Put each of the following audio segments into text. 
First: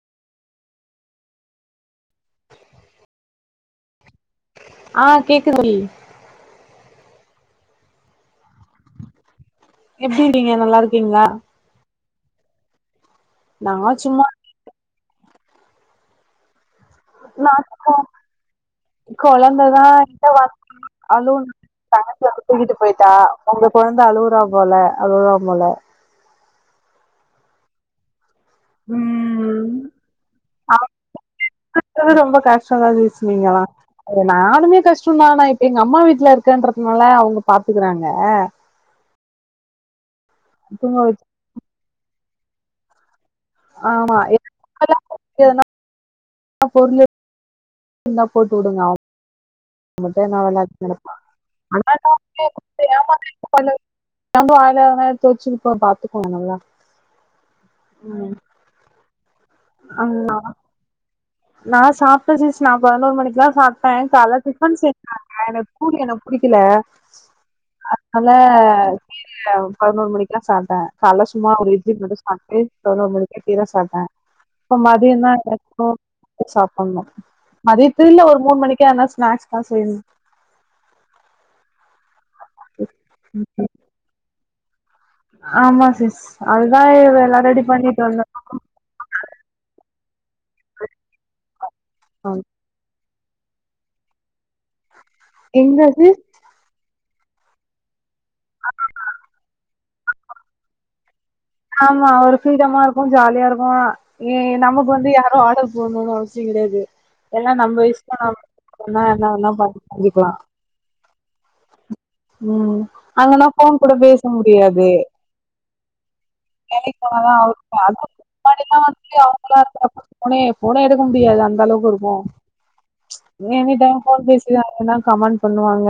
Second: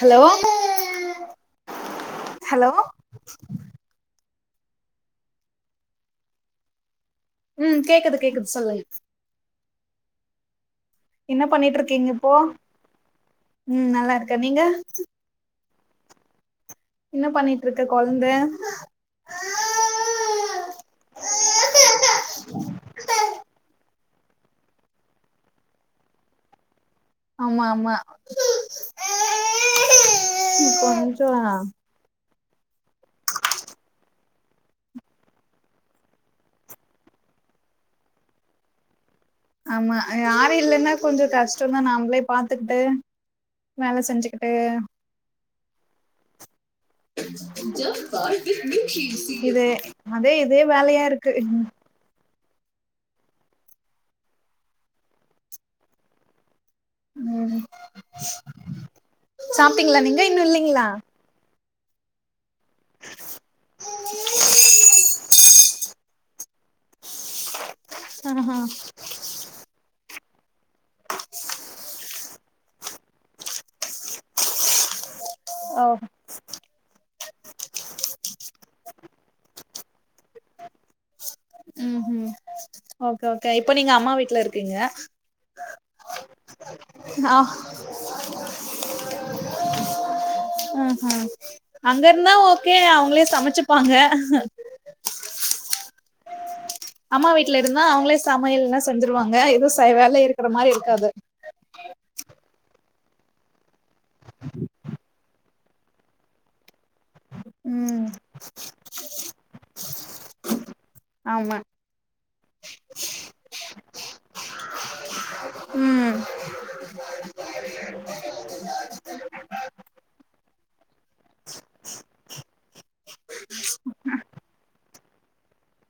Hello hello ஆ கேக்கு தோழி ம் கேக்குது கேக்குது சொல்லு எப்டி இருக்கீங்க நல்லா இருக் என்ன பண்ணிட்ருக்கீங்க இப்போ நா ம் நல்லா சும்மா இருக்க நீங்க என்ன நா பண்ணிட்ருக்க சும்மா கொழந்த கொழந்ததா ரொம்ப [unintelligible] அலு பாப்பாவ தூக்கிட்டு போய்ட்டா ஒங்க கொழந்த அழுவுரா போல அழுவரா போல ஆமா ஆமா ம் கொஞ்சோ து ரொம்ப கஷ்டமா இச்சுன்னீங்களா ஒரு நாளுமே கஷ்டந்தா ஆனா இப்ப எங்க அம்மா வீட்ல இருக்கன்றதுனால அவங்க பாத்துக்குறாங்க ஆமா யாரு இல்லன்னா தூங்க வச்சு கொஞ்சோ கஷ்டோந் தா நாம்ளே பாத்துக்கிட்டு வேல ஆமா செஞ்சுக்கிட்டு ஆ பொருளு இதே அதே இதே வேலையா இருக்கு அதா அதா எடுத்து வச்சிருக்க பாத்துக்கோ நல்லா ம் ம் சாப்டிங்களா நீங்க ஆமா இன்னு இல்லைங்களா நா சாப் ட சிஸ் நா பதினோரு மணிக்குதா சாப்ட்ட காலை டிஃபன் செஞ்சாங்க எனக்கு பூரி எனக்கு புடிக்கல ஆ அல ஆஹா ப பதினோரு மணிக்கெல்லா சாப்ட்ட கால்ல சும்மா ஒரு இட்லி மட்டு சாப்ட்டு பதினோரு மணிக்கே இதுதா சாப்ட்ட இப்ப மதியனா ஓ எப்போ சாப்பட்ணு மதியத்துல ஒரு மூணு மணிக்கா என்னா ஸ்நாக்ஸ் தா செய்யணு ம்ஹூ ஓகே ஓகே இப்போ நீங்க அம்மா வீட்ல இருக்கீங்க ஆமா சிஸ் அதுதா இவ்ளோ ஆ நா ரெடி பண்ணிட்டு வந்த ம் ஹு அங்க இருந்தா ஓகே அவங்களே சமைச்சுப்பாங்க எங்கது அம்மா வீட்ல இருந்தா அவங்களே சமையல்லா செஞ்சுருவாங்க எதுவு செய வேல இருக்கிற மாரி இருக்காது ஆமா ஒரு ஃப்ரீடமா இருக்கு ஜாலியா இருக்கு ஏ நமக்கு வந்து யாரு ஆர்டர் போட்ணுன் அவசிய கெடையாது எல்லா நம்ம ம் இஷ்ட நம்ம என்னவேனா வேனா பண்ணிக்கலா ஆமா ம் அங்கனா ஃபோன் கூட பேச முடியாது ம் வேலைக்கு போனதா அவருக்கு கால் முன்னாடிலா வந்துட்டு அவங்களா இருக்கிறப்போ ஃபோனே ஃபோனே எடுக்க முடியாது அந்த அளவுக்கு இருக்கு எங்கிட்டல்லா ஃபோன் பேசினாங்கன்னா கமெண்ட் பண்ணுவாங்க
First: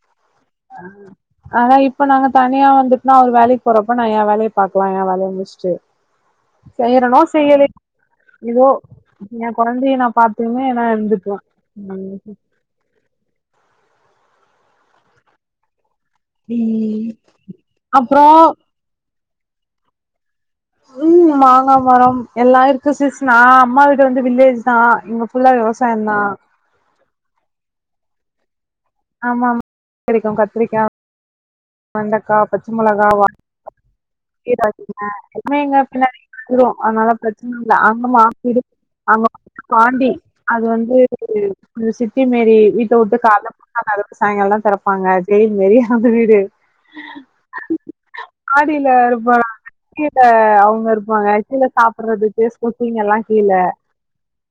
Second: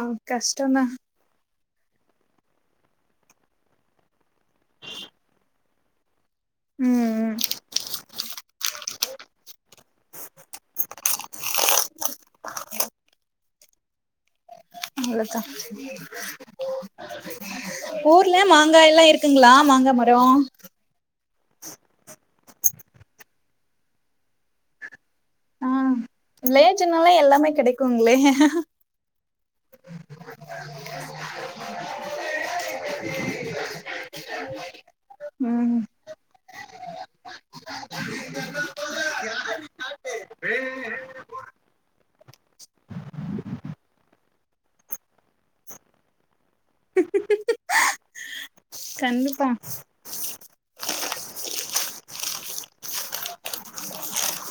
அ கஷ்டதா ஆனா இப்ப நாங்க தனியா வந்துட்ன்னா அவர் வேலைக்கு போறப்ப நா என் வேலைய பாக்கலா என் வேலைய முடுச்ட்டு செய்யறனோ செய்யலையோ எதோ என் கொழந்தைய நா பா்த்துகுனு நா இருந்துக்லா ம் ஹூ அவ்ளதா ம் அப்றோ ஊர்ல மா மாங்காய்ல்லா இருக்குங்ளா மாங்கா மரோ ம் மாங்கா மரம் எல்லா இருக்கு சிஸ் நா அம்மா வீடு வந்து வில்லேஜ் நா இங்க ஃபுல்லா விவசாய தா வில்லேஜ்நாலே எல்லாமே கெடைக்குங்ளே ஆமாமா கெடைக்கு கத்திரிக்கா வெண்டக்கா பச்ச மொளகா வா எதாதுங்க ம் நீங்க பின்னாடி வந்ரு அதனால பிரச்சனல்ல அங்க மாமிவீடு அவங்க வந்து பாண்டி அது வந்து சிட்டி மேரி விட்டு விட்டு கால்ல அதோட சாய்ங்காலதா தெறப்பாங்க ப்பாங்க ஜெயில் மாரி அந்த வீடு ஆடி கண்டிப்பா கீழ அவங்க இருப்பாங்க கீழே சாப்றதுக்கு ஸ்குக்கிங்கலா கீழ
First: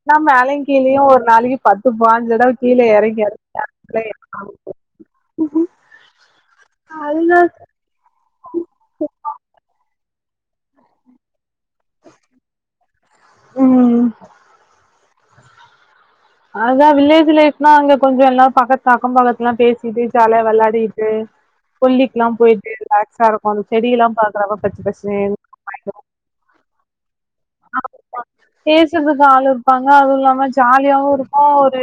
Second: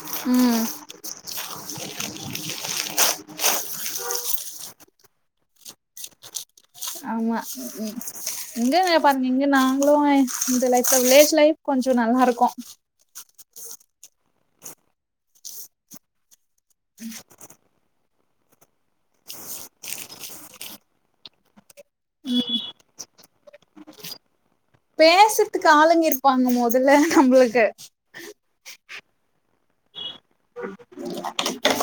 நா மேல ம் கீழய ஒரு நாளைக்கு பத்து பாஞ்தடவ கீழே இறங்கி [inaudible] அதுதா ஆமா ம் இங்கவே பாருங்க இங்கலா நாங்களு இந்த லைஃப்ல வில்லேஜ் லைஃப் கொஞ்சோ நல்லாருக்கு ம் அதுதா வில்லேஜ் லைஃப்னா அங்க கொஞ்சோ எல்லாரு பக்கத்து அக்க பக்கத்துலலா பேசிட்டு ஜாலியா விளாடிட் து கொல்லிக்லா போய்ட்டு ரிலாக்ஸா இருக்கு அந்த செடியெல்லா பாக்குறப்ப பச்ச பசேல் காலங்கிர் பண்ணு போதுல நம்மளுக்கு பேசறதுக்கு ஆள் இருப்பாங்க அதுவு இல்லாம ஜாலியாவு இருக்கு ஒரு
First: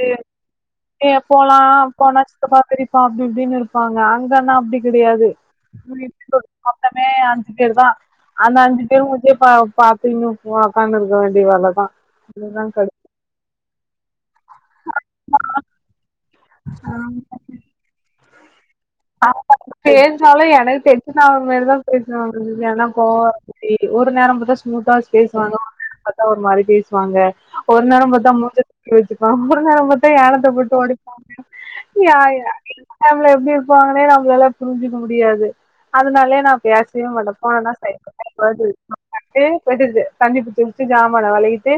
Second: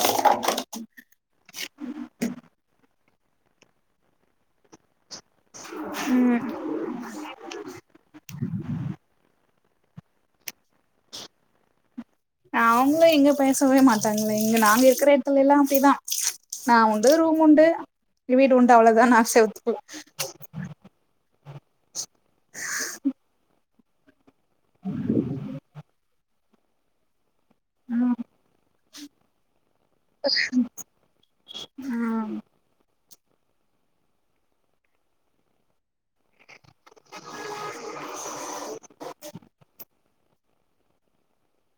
ஏ போலா போனா சித்தப்பா பெரிப்பா அப்டி இப்டின்னு இருப்பாங்க அங்கனா அப்டி கெடையாது முழிப்பு மொத்தமே அஞ் அஞ்சு பேர் தா அந்த அஞ்சு பேரு மூஞ்சிய பா பாத்துன்னு உக்காந்திருக்க வேண்டிய வேலதா அதுதா கடுப் அவங்களு எங்க பேசவே மாட்டாங்ளே இங்க நாங்க இருக்குற எடத்துலல்லா அப்டிதா நா உண்டு ரூமுண்டு வீடு உண்டு அவ்ளோதா நா பாப்பாக்கு செவுத்துக்கு பேர் னாலு எனக்கு டென்ஷன் ஆகுற மாரிதா பேசுவாங்க எதுன்னா கோவம் வர மாரி ஒரு நேரம் பாத் ஸ்மூத்தா பேசுவாங்க பாத்தா ஒரு நேரம் பாத்தா ஒரு மாரி பேசுவாங்க ஒரு நேரம் பாத்தா மூஞ்ஜ தூக்கி வெச்சுப்பா ஒரு நேரம் பாத்தா ஏனத்த போட்டு ஒடைப்பா [inaudible] எப்டி இருப்பாங்கன்னே நம்மளாலா புரிஞ்சுக்க முடியாது அதனாலே நா எப்பயாச்சு போனனா [inaudible] ஜாமான வெளகிட்டு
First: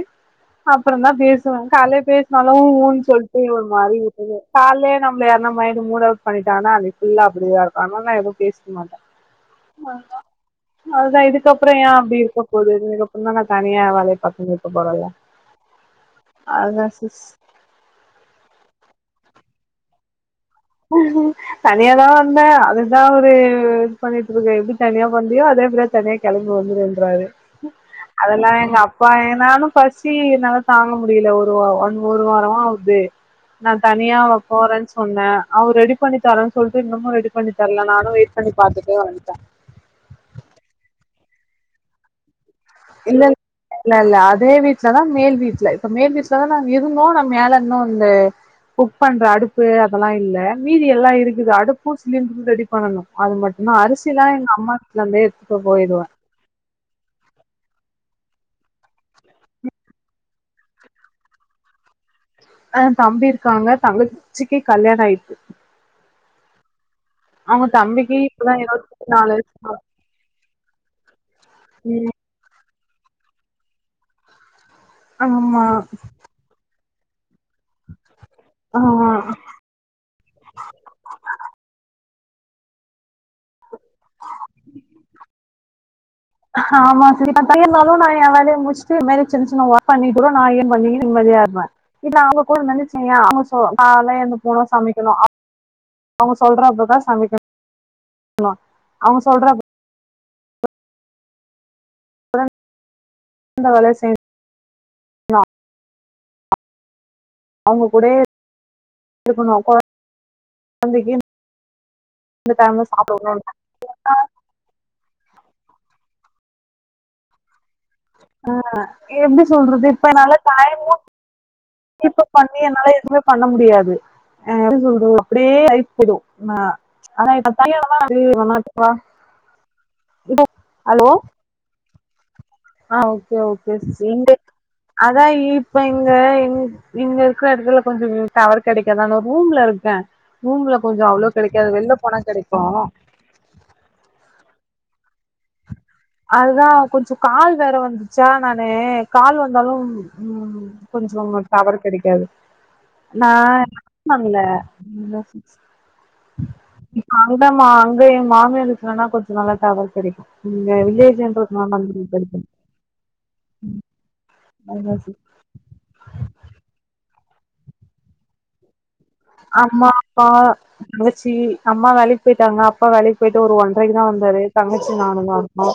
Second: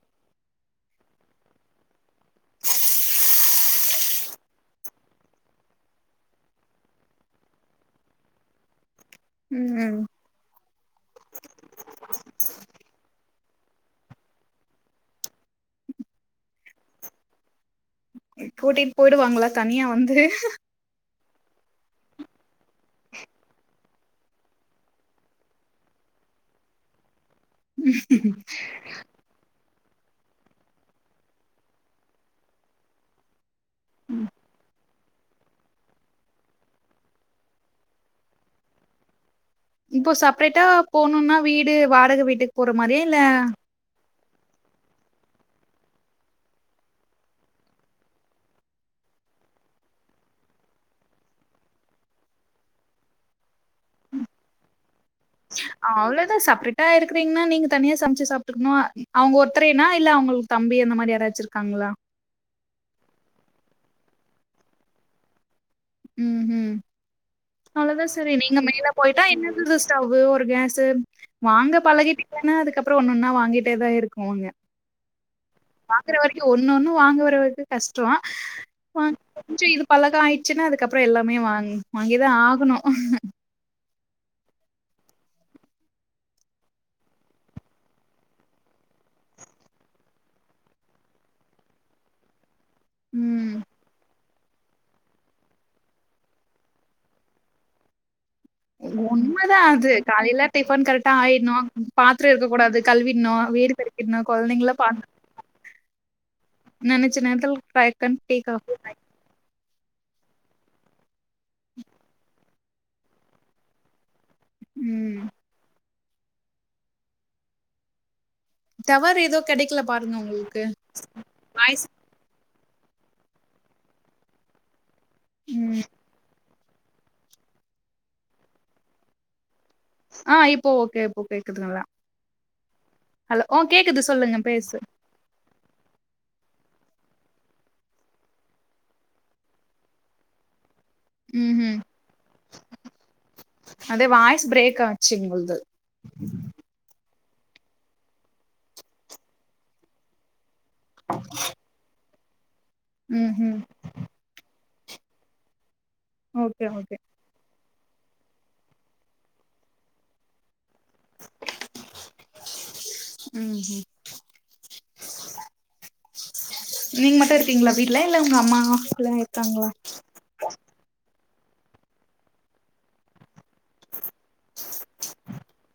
அப்புறந்தா பேசுவே கால்லே பேச னாலு ஊன்னு சொல்ட்டு ஒரு மாரி விட்டது கால்லே நம்ம யார்னா மூட அவுட் பண்ணிட்டா டானா அன்னிக்கு ஃபுல்லா அப்படிதா இருக்கு அதனால எதுவு பேசிக்க மாட்டே ம் அதுதா இதுக்கப்றோ ஏ அப்டி இருக்க போகுது இதுக்கப்றோ தா நா தனியா ஏ வேலைய பாத்துன்னு இருக்க போறல அதா சிஸ் கூட்டிட்டு போயி்டுவாங்களா தனியா வந்து தனியாதா வந்தே அதுதா அவரு இது பண்ணிட்டு இருக்க எப்டி தனியா வந்தியோ அதே மாரி தனியா கெளம்பி வந்துருன்றாரு அதெல்லா எங்க அப் னாலு பசி என்னாலா தாங்க முடில ஒரு ஒன் ஒரு வாரமா ஆகுது நா தனியா போறேன்னு சொன்னே அவரு ரெடி பண்ணி தரேன்னு சொல்ட்டு இன்னமு ரெடி பண்ணி தரல நானு வெயிட் பண்ணி பாத்துட்டே வன்டே இப்போ சப்ரேட்டா போணுனா வீடு வாடக வீட்டுக் இல்லங் இல்லல்ல அதே வீட்லதா மேல் வீட்ல இப்ப மேல் வீட்லதா நாங்க இருந்தோ ஆனா மேல இருந்து வந்து குக் பண்ற அடுப்பு அதெல்லா இல்ல மீதி எல்லா இருக்குது அடுப்பு சிலிண்டரு ரெடி பண்ணணு அது மட்டுந்தா அரிசிலா எங்க அம்மா வீட்ல இருந்தே எடுத் அவ்ளோதா சப்ரேட் டா இருக்கிறீங்கன்னா நீங்க தனியா சமச்சு சாப்டுக்கணு அவங்க ஒருத்தரேனா இல்ல அவங்களுக்கு தம்பி அந்த மாரி யாராச்சு இருக்காங்ளா ஆ தம்பி இருக்காங்க தங்கச்சிக்கு கல்யாண ஆயிட்டு ம் ம் அவங்க அவ்ளோதா தம்பிக்கு செரி இப்பதா நீங்க மேல இருவத்தி போயிட்டா நாலு என்னது வயசு ரிஸ் ஸ்டவ்வு ஒரு கேசு வாங்க ஆகுது. பழகிட்டிங்கன்னா அதுக்கப்றோ ஒன்னொன்னா வாங்கிட்டே தா இருக்குவாங்க ஆமா வாங்கற வரைக்கு ஒன்னொன்னு வாங்குற வரைக்கு கஷ்டோ ஆ கொஞ்சோ இது பழக ஆயிடுச்சுன்னா அதுக்கப்றோ எல்லாமே வாங் வாங்கிதா ஆகணு ஆமா [unintelligible] இருந்தாலு நா ஏ வேலயறய முடிச்சுட்டு சின்ன சின்ன பண்ணிட்டு நா ஏ பண்ணிகினு நிம்மதியா இருப்பே இல்ல அவுங்க கூட இருந்து வெச்சியா அவுங்க ம் சோ கால்ல எழுந்துக்கனு சமைக்கணு அவுங்க சொல்றததா சமைக்கணு அவங்க உண்மதா சொல்றப்ப அது காலையில டிஃபன் கரெக்டா ஆயிடணு பாத்திரோ இருக்கக்கூடாது கழுவிடனு இந்த வீடு வேலைய பெருக்கிட்னு செய்யணு கொழந்தைங்கள பாத் நெனைச்ச அவங்க நேரத்தில கூடயே [unintelligible] டீ காஃபி இருக்கணு அப்பதா கொழந்தைக்கு இந்த டைம்ல சாப்ட கூட [inaudible] ம் ஆ டவர் எதோ எப்டி கெடைக்கல சொல்றது இப்ப பாருங்க நல்லா உங்களுக்கு டைமு வாய்ஸ் இப்ப பண்ணி என்னால எதுமே பண்ண முடியாது ஆ எப்டி சொல்றது அப்டியே ம் லைஃப் போயிடு [unintelligible] ஆ அது இப்போ ஓகே ஹலோ இப்போ கேக்குது நல்லா ஆ ஓகே ஹலோ ஓ ஓகே கேக்குது சிஸ்டர் எங்க சொல்லுங்க பேசு அதா இப்ப இங்க இங் நீங்க இருக்குற எடத்துல கொஞ்சோ டவர் கெடைக்காதா நானு ரூம்ல இருக்கே ரூம்ல கொஞ்சோ அவ்வளவா ம் கெடைக்காது ம் வெளில போனா கெடைக்கு அதே வாய்ஸ் பிரேக் ஆச்சு உங்கள்து அதுதா கொஞ்சோ கால் வேற வந்துச்சா நானு கால் வந்தாலு ம் கொஞ்சோ டவர் கெடைக்காது நா ம் ம் [inaudible] பண்ல இல்லா சிஸ் ஓகே ஓகே அங்க மா அங்க ஏ மாமியார் வீட்லனா கொஞ்சோ நல்லா டவர் கெடைக்கு ம் வில்லேஜ்ஜுன்றதுனால அங்கிருண்து கெடைக்கு ம் [unintelligible] நீங்க மட்டு இருக்கீங்களா வீட்ல இல்ல உங்க அம்மா எல்லா இருக்காங்களா அம்மா அப்பா தங்கச்சி அம்மா வேலைக்கு போயிட்டாங்க அப் பா வேலைக்கு போயிட்டு ஒரு ஒன்றரைக்கு தா வந்தாரு தங்கச்சி நானு தா இருக்கோ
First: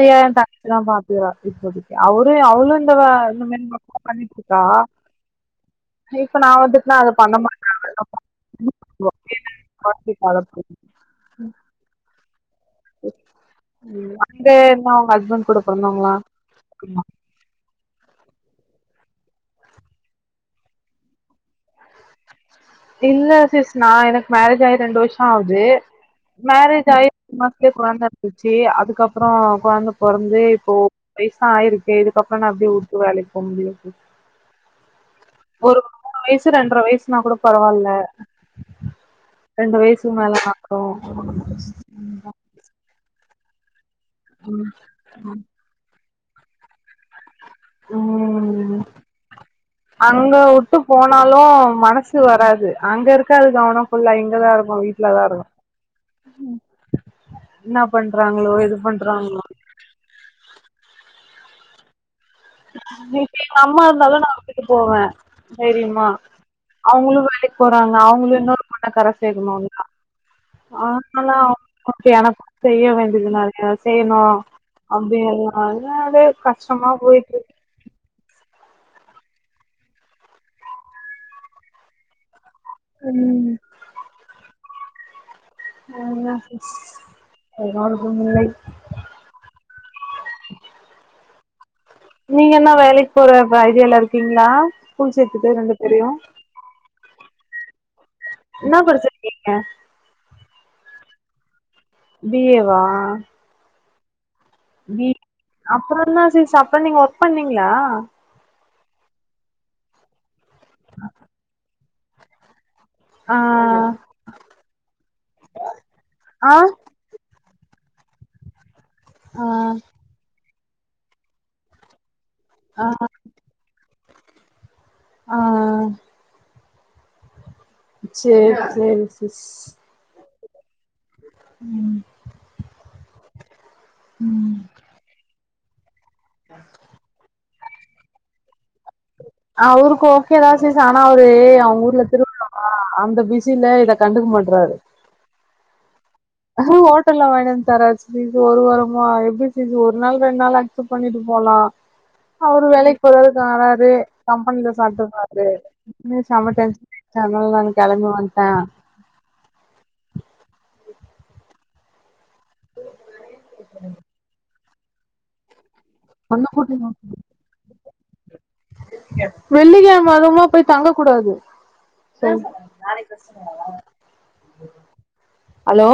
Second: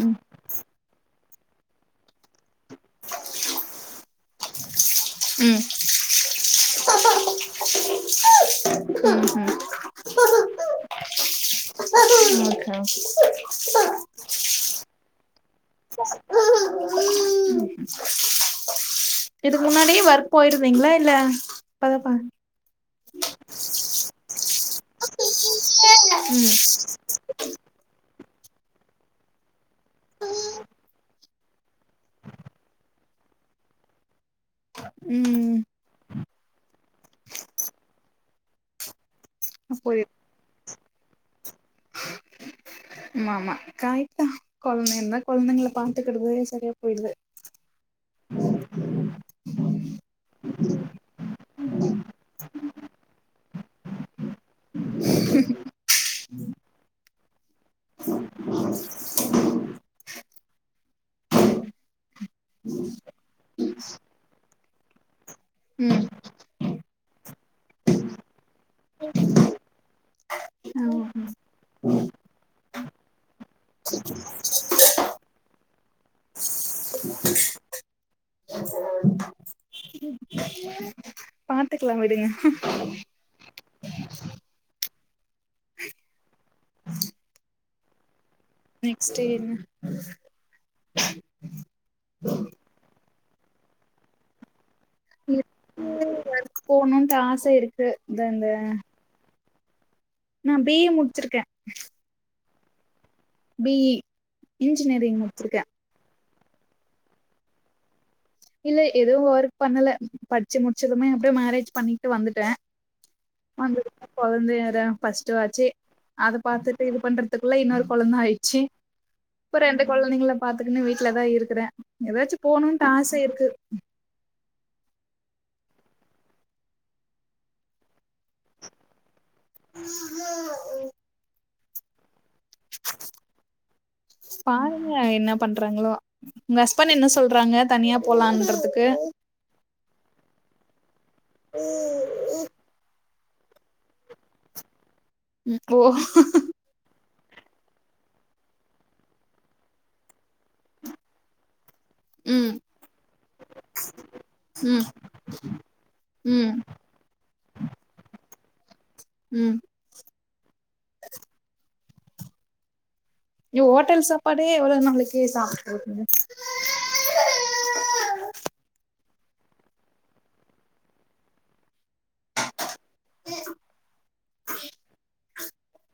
ம் ஏ தங்கச்சி தா பாத்துக்குறா இப்போதைக்கு அவரு அவரு ஆக்சுவாலா இந்த மாரி இந்த வெர்க்தா பண்ணிட்டு இருக்கா ம் இப்ப நா வந்துட்டா அது பண்ண மா ம்கும் ம் ஆ அங்க என்ன உங்க ஹஸ்பண்ட் கூட பொறந்தவுங்களா ம் இதுக்கு முன்னாடி ஒர்க் போயிருந்தீங்களா இல்ல இப்பதா இல்ல சிஸ் நா எனக்கு மேரேஜ் ஆயி ரெண்டு வருஷோ ஆவுது மேரேஜ் ஆயி ஒரு மாசத்துலயே கொழந்த வந்துருச்சு அதுக்கப்புறோ கொழந்த பொறந்து இப்போ வயசு ஆயிருக்கே இதுக்கப்புறோ நா எப்டி வுட்டு வேலைக்கு போக முடியு ம் ஒரு மூணு வயசு ரெண்ட்ர வயசுனா கூட பரவால்ல ரெண்டு ம் போயி வயசுக்கு மேலனா ஓஹோ ஆமா ஆமா கரெட்டுதா கொழந்தைங்க இருந்தா கொழந்தைங்க பாத் த்துக்கடதே சரியா போயிடுது ம் அங்க வுட்டு போனாலு மனசு வராது அங்க இருக்காது கவனோ ஃபுல்லா இங்கதா இருக்கு வீட் டிலதா இருக்கு என்ன பண்றாங்களோ ஏது பண்றாங்களோ இன்னைக்கி எங்க அம்மா இருந்தாலு நா விட்டுட்டு போவே ம் தைரியமா அவங்களு வேலைக்கு போறாங்க அவங்களு இன்னொரு பொண்ண கர சேக்கணு ஆமா ஆனாலா [inaudible] எனக்கு செய்ய வேண்டியதுலா இருக்க செய்யணு அப்டியெல்லாமேவே கஷ்டமா போயிட்டு இருக்கு பாத்துக்கலா விடுங்க ம் அவ்ளதா சிஸ் என்னோட சூழ்நிலை நெக்ஸ்ட் என்ன நீங்க என்ன வேலைக் போறப்ப ஐடியால்லா இருக்கீங்களா ஸ்கூல் சேத்துட்டு ரெண்டு பேரையு போணுன்டு ஆச இருக்கு இந்த இந்த என்னா படிச்சிருக்கீங்க நா பி ஏ முடிச்சிருக்கே பி ஏ வா பி இ இன்ஜினியரிங் வீட் முடிச்சிருக்கே அப்புற தா சிஸ் அப்ப நீங்க ஒர்க் பண்ணீங்ளா இல்ல எதுவு ஒர்க் பண்ணல படிச்சு முடிச்சதுமே அப்டியே மேரேஜ் பண்ணிட்டு வந்துட்டே ஆ வந்ததுப்பா கொழந்தயத ஃபர்ஸ்ட்டு ஆச்சு அத ஆ பாத்துட்டு இது பண்ற த்துக்குள்ள இன்னொரு கொழந்த ஆயிச்சு ஆ இப்ப ரெண்டு கொழந்தைங்கள பாத்துக்குனு வீட்டுலதா இருக்கறே ஏதாச்சு போணுண்டு ஆ ஆச இருக்கு ஆ சேரி சேரி சிஸ் ம் பாருங்க என்ன பண்றாங்களோ உங்க ஹஸ்பன்ட் என்ன சொல்றாங்க தனியா போலான்றதுக்கு அவருக்கு ஓகே தா சிஸ் ஆனா அவரு அவுங் ஊர்ல திருமணமா அந்த பிசில இத கண்டுக்க மாட்றாரு ம் ஓ ஹோட்டல்ல வாங்கினு வந்து தராரு சிஸ் இந்த ஒரு வாரமா எப்டி சிஸ் ஒரு நாள் ரெண்டு நாள் ஆச் பண்ணீட்டு போலா ம் அவரு வேலைக் போறாரு வாராரு கம்பெனில ம் சாப்ட்டுறாரு செம ம் டென்ஷன் அத்னால நானு கெளம்பி வண்டே ம் [unintelligible] இவ் ஹோட்டல் சப்பாடே எவ்ளோ நாளைக்கு சாப்பிட்ருப்பீங்க பண்ண மட்டிங்கோ வெள்ளிக்கெழம அதுமா போய் தங்க கூடாது ஹலோ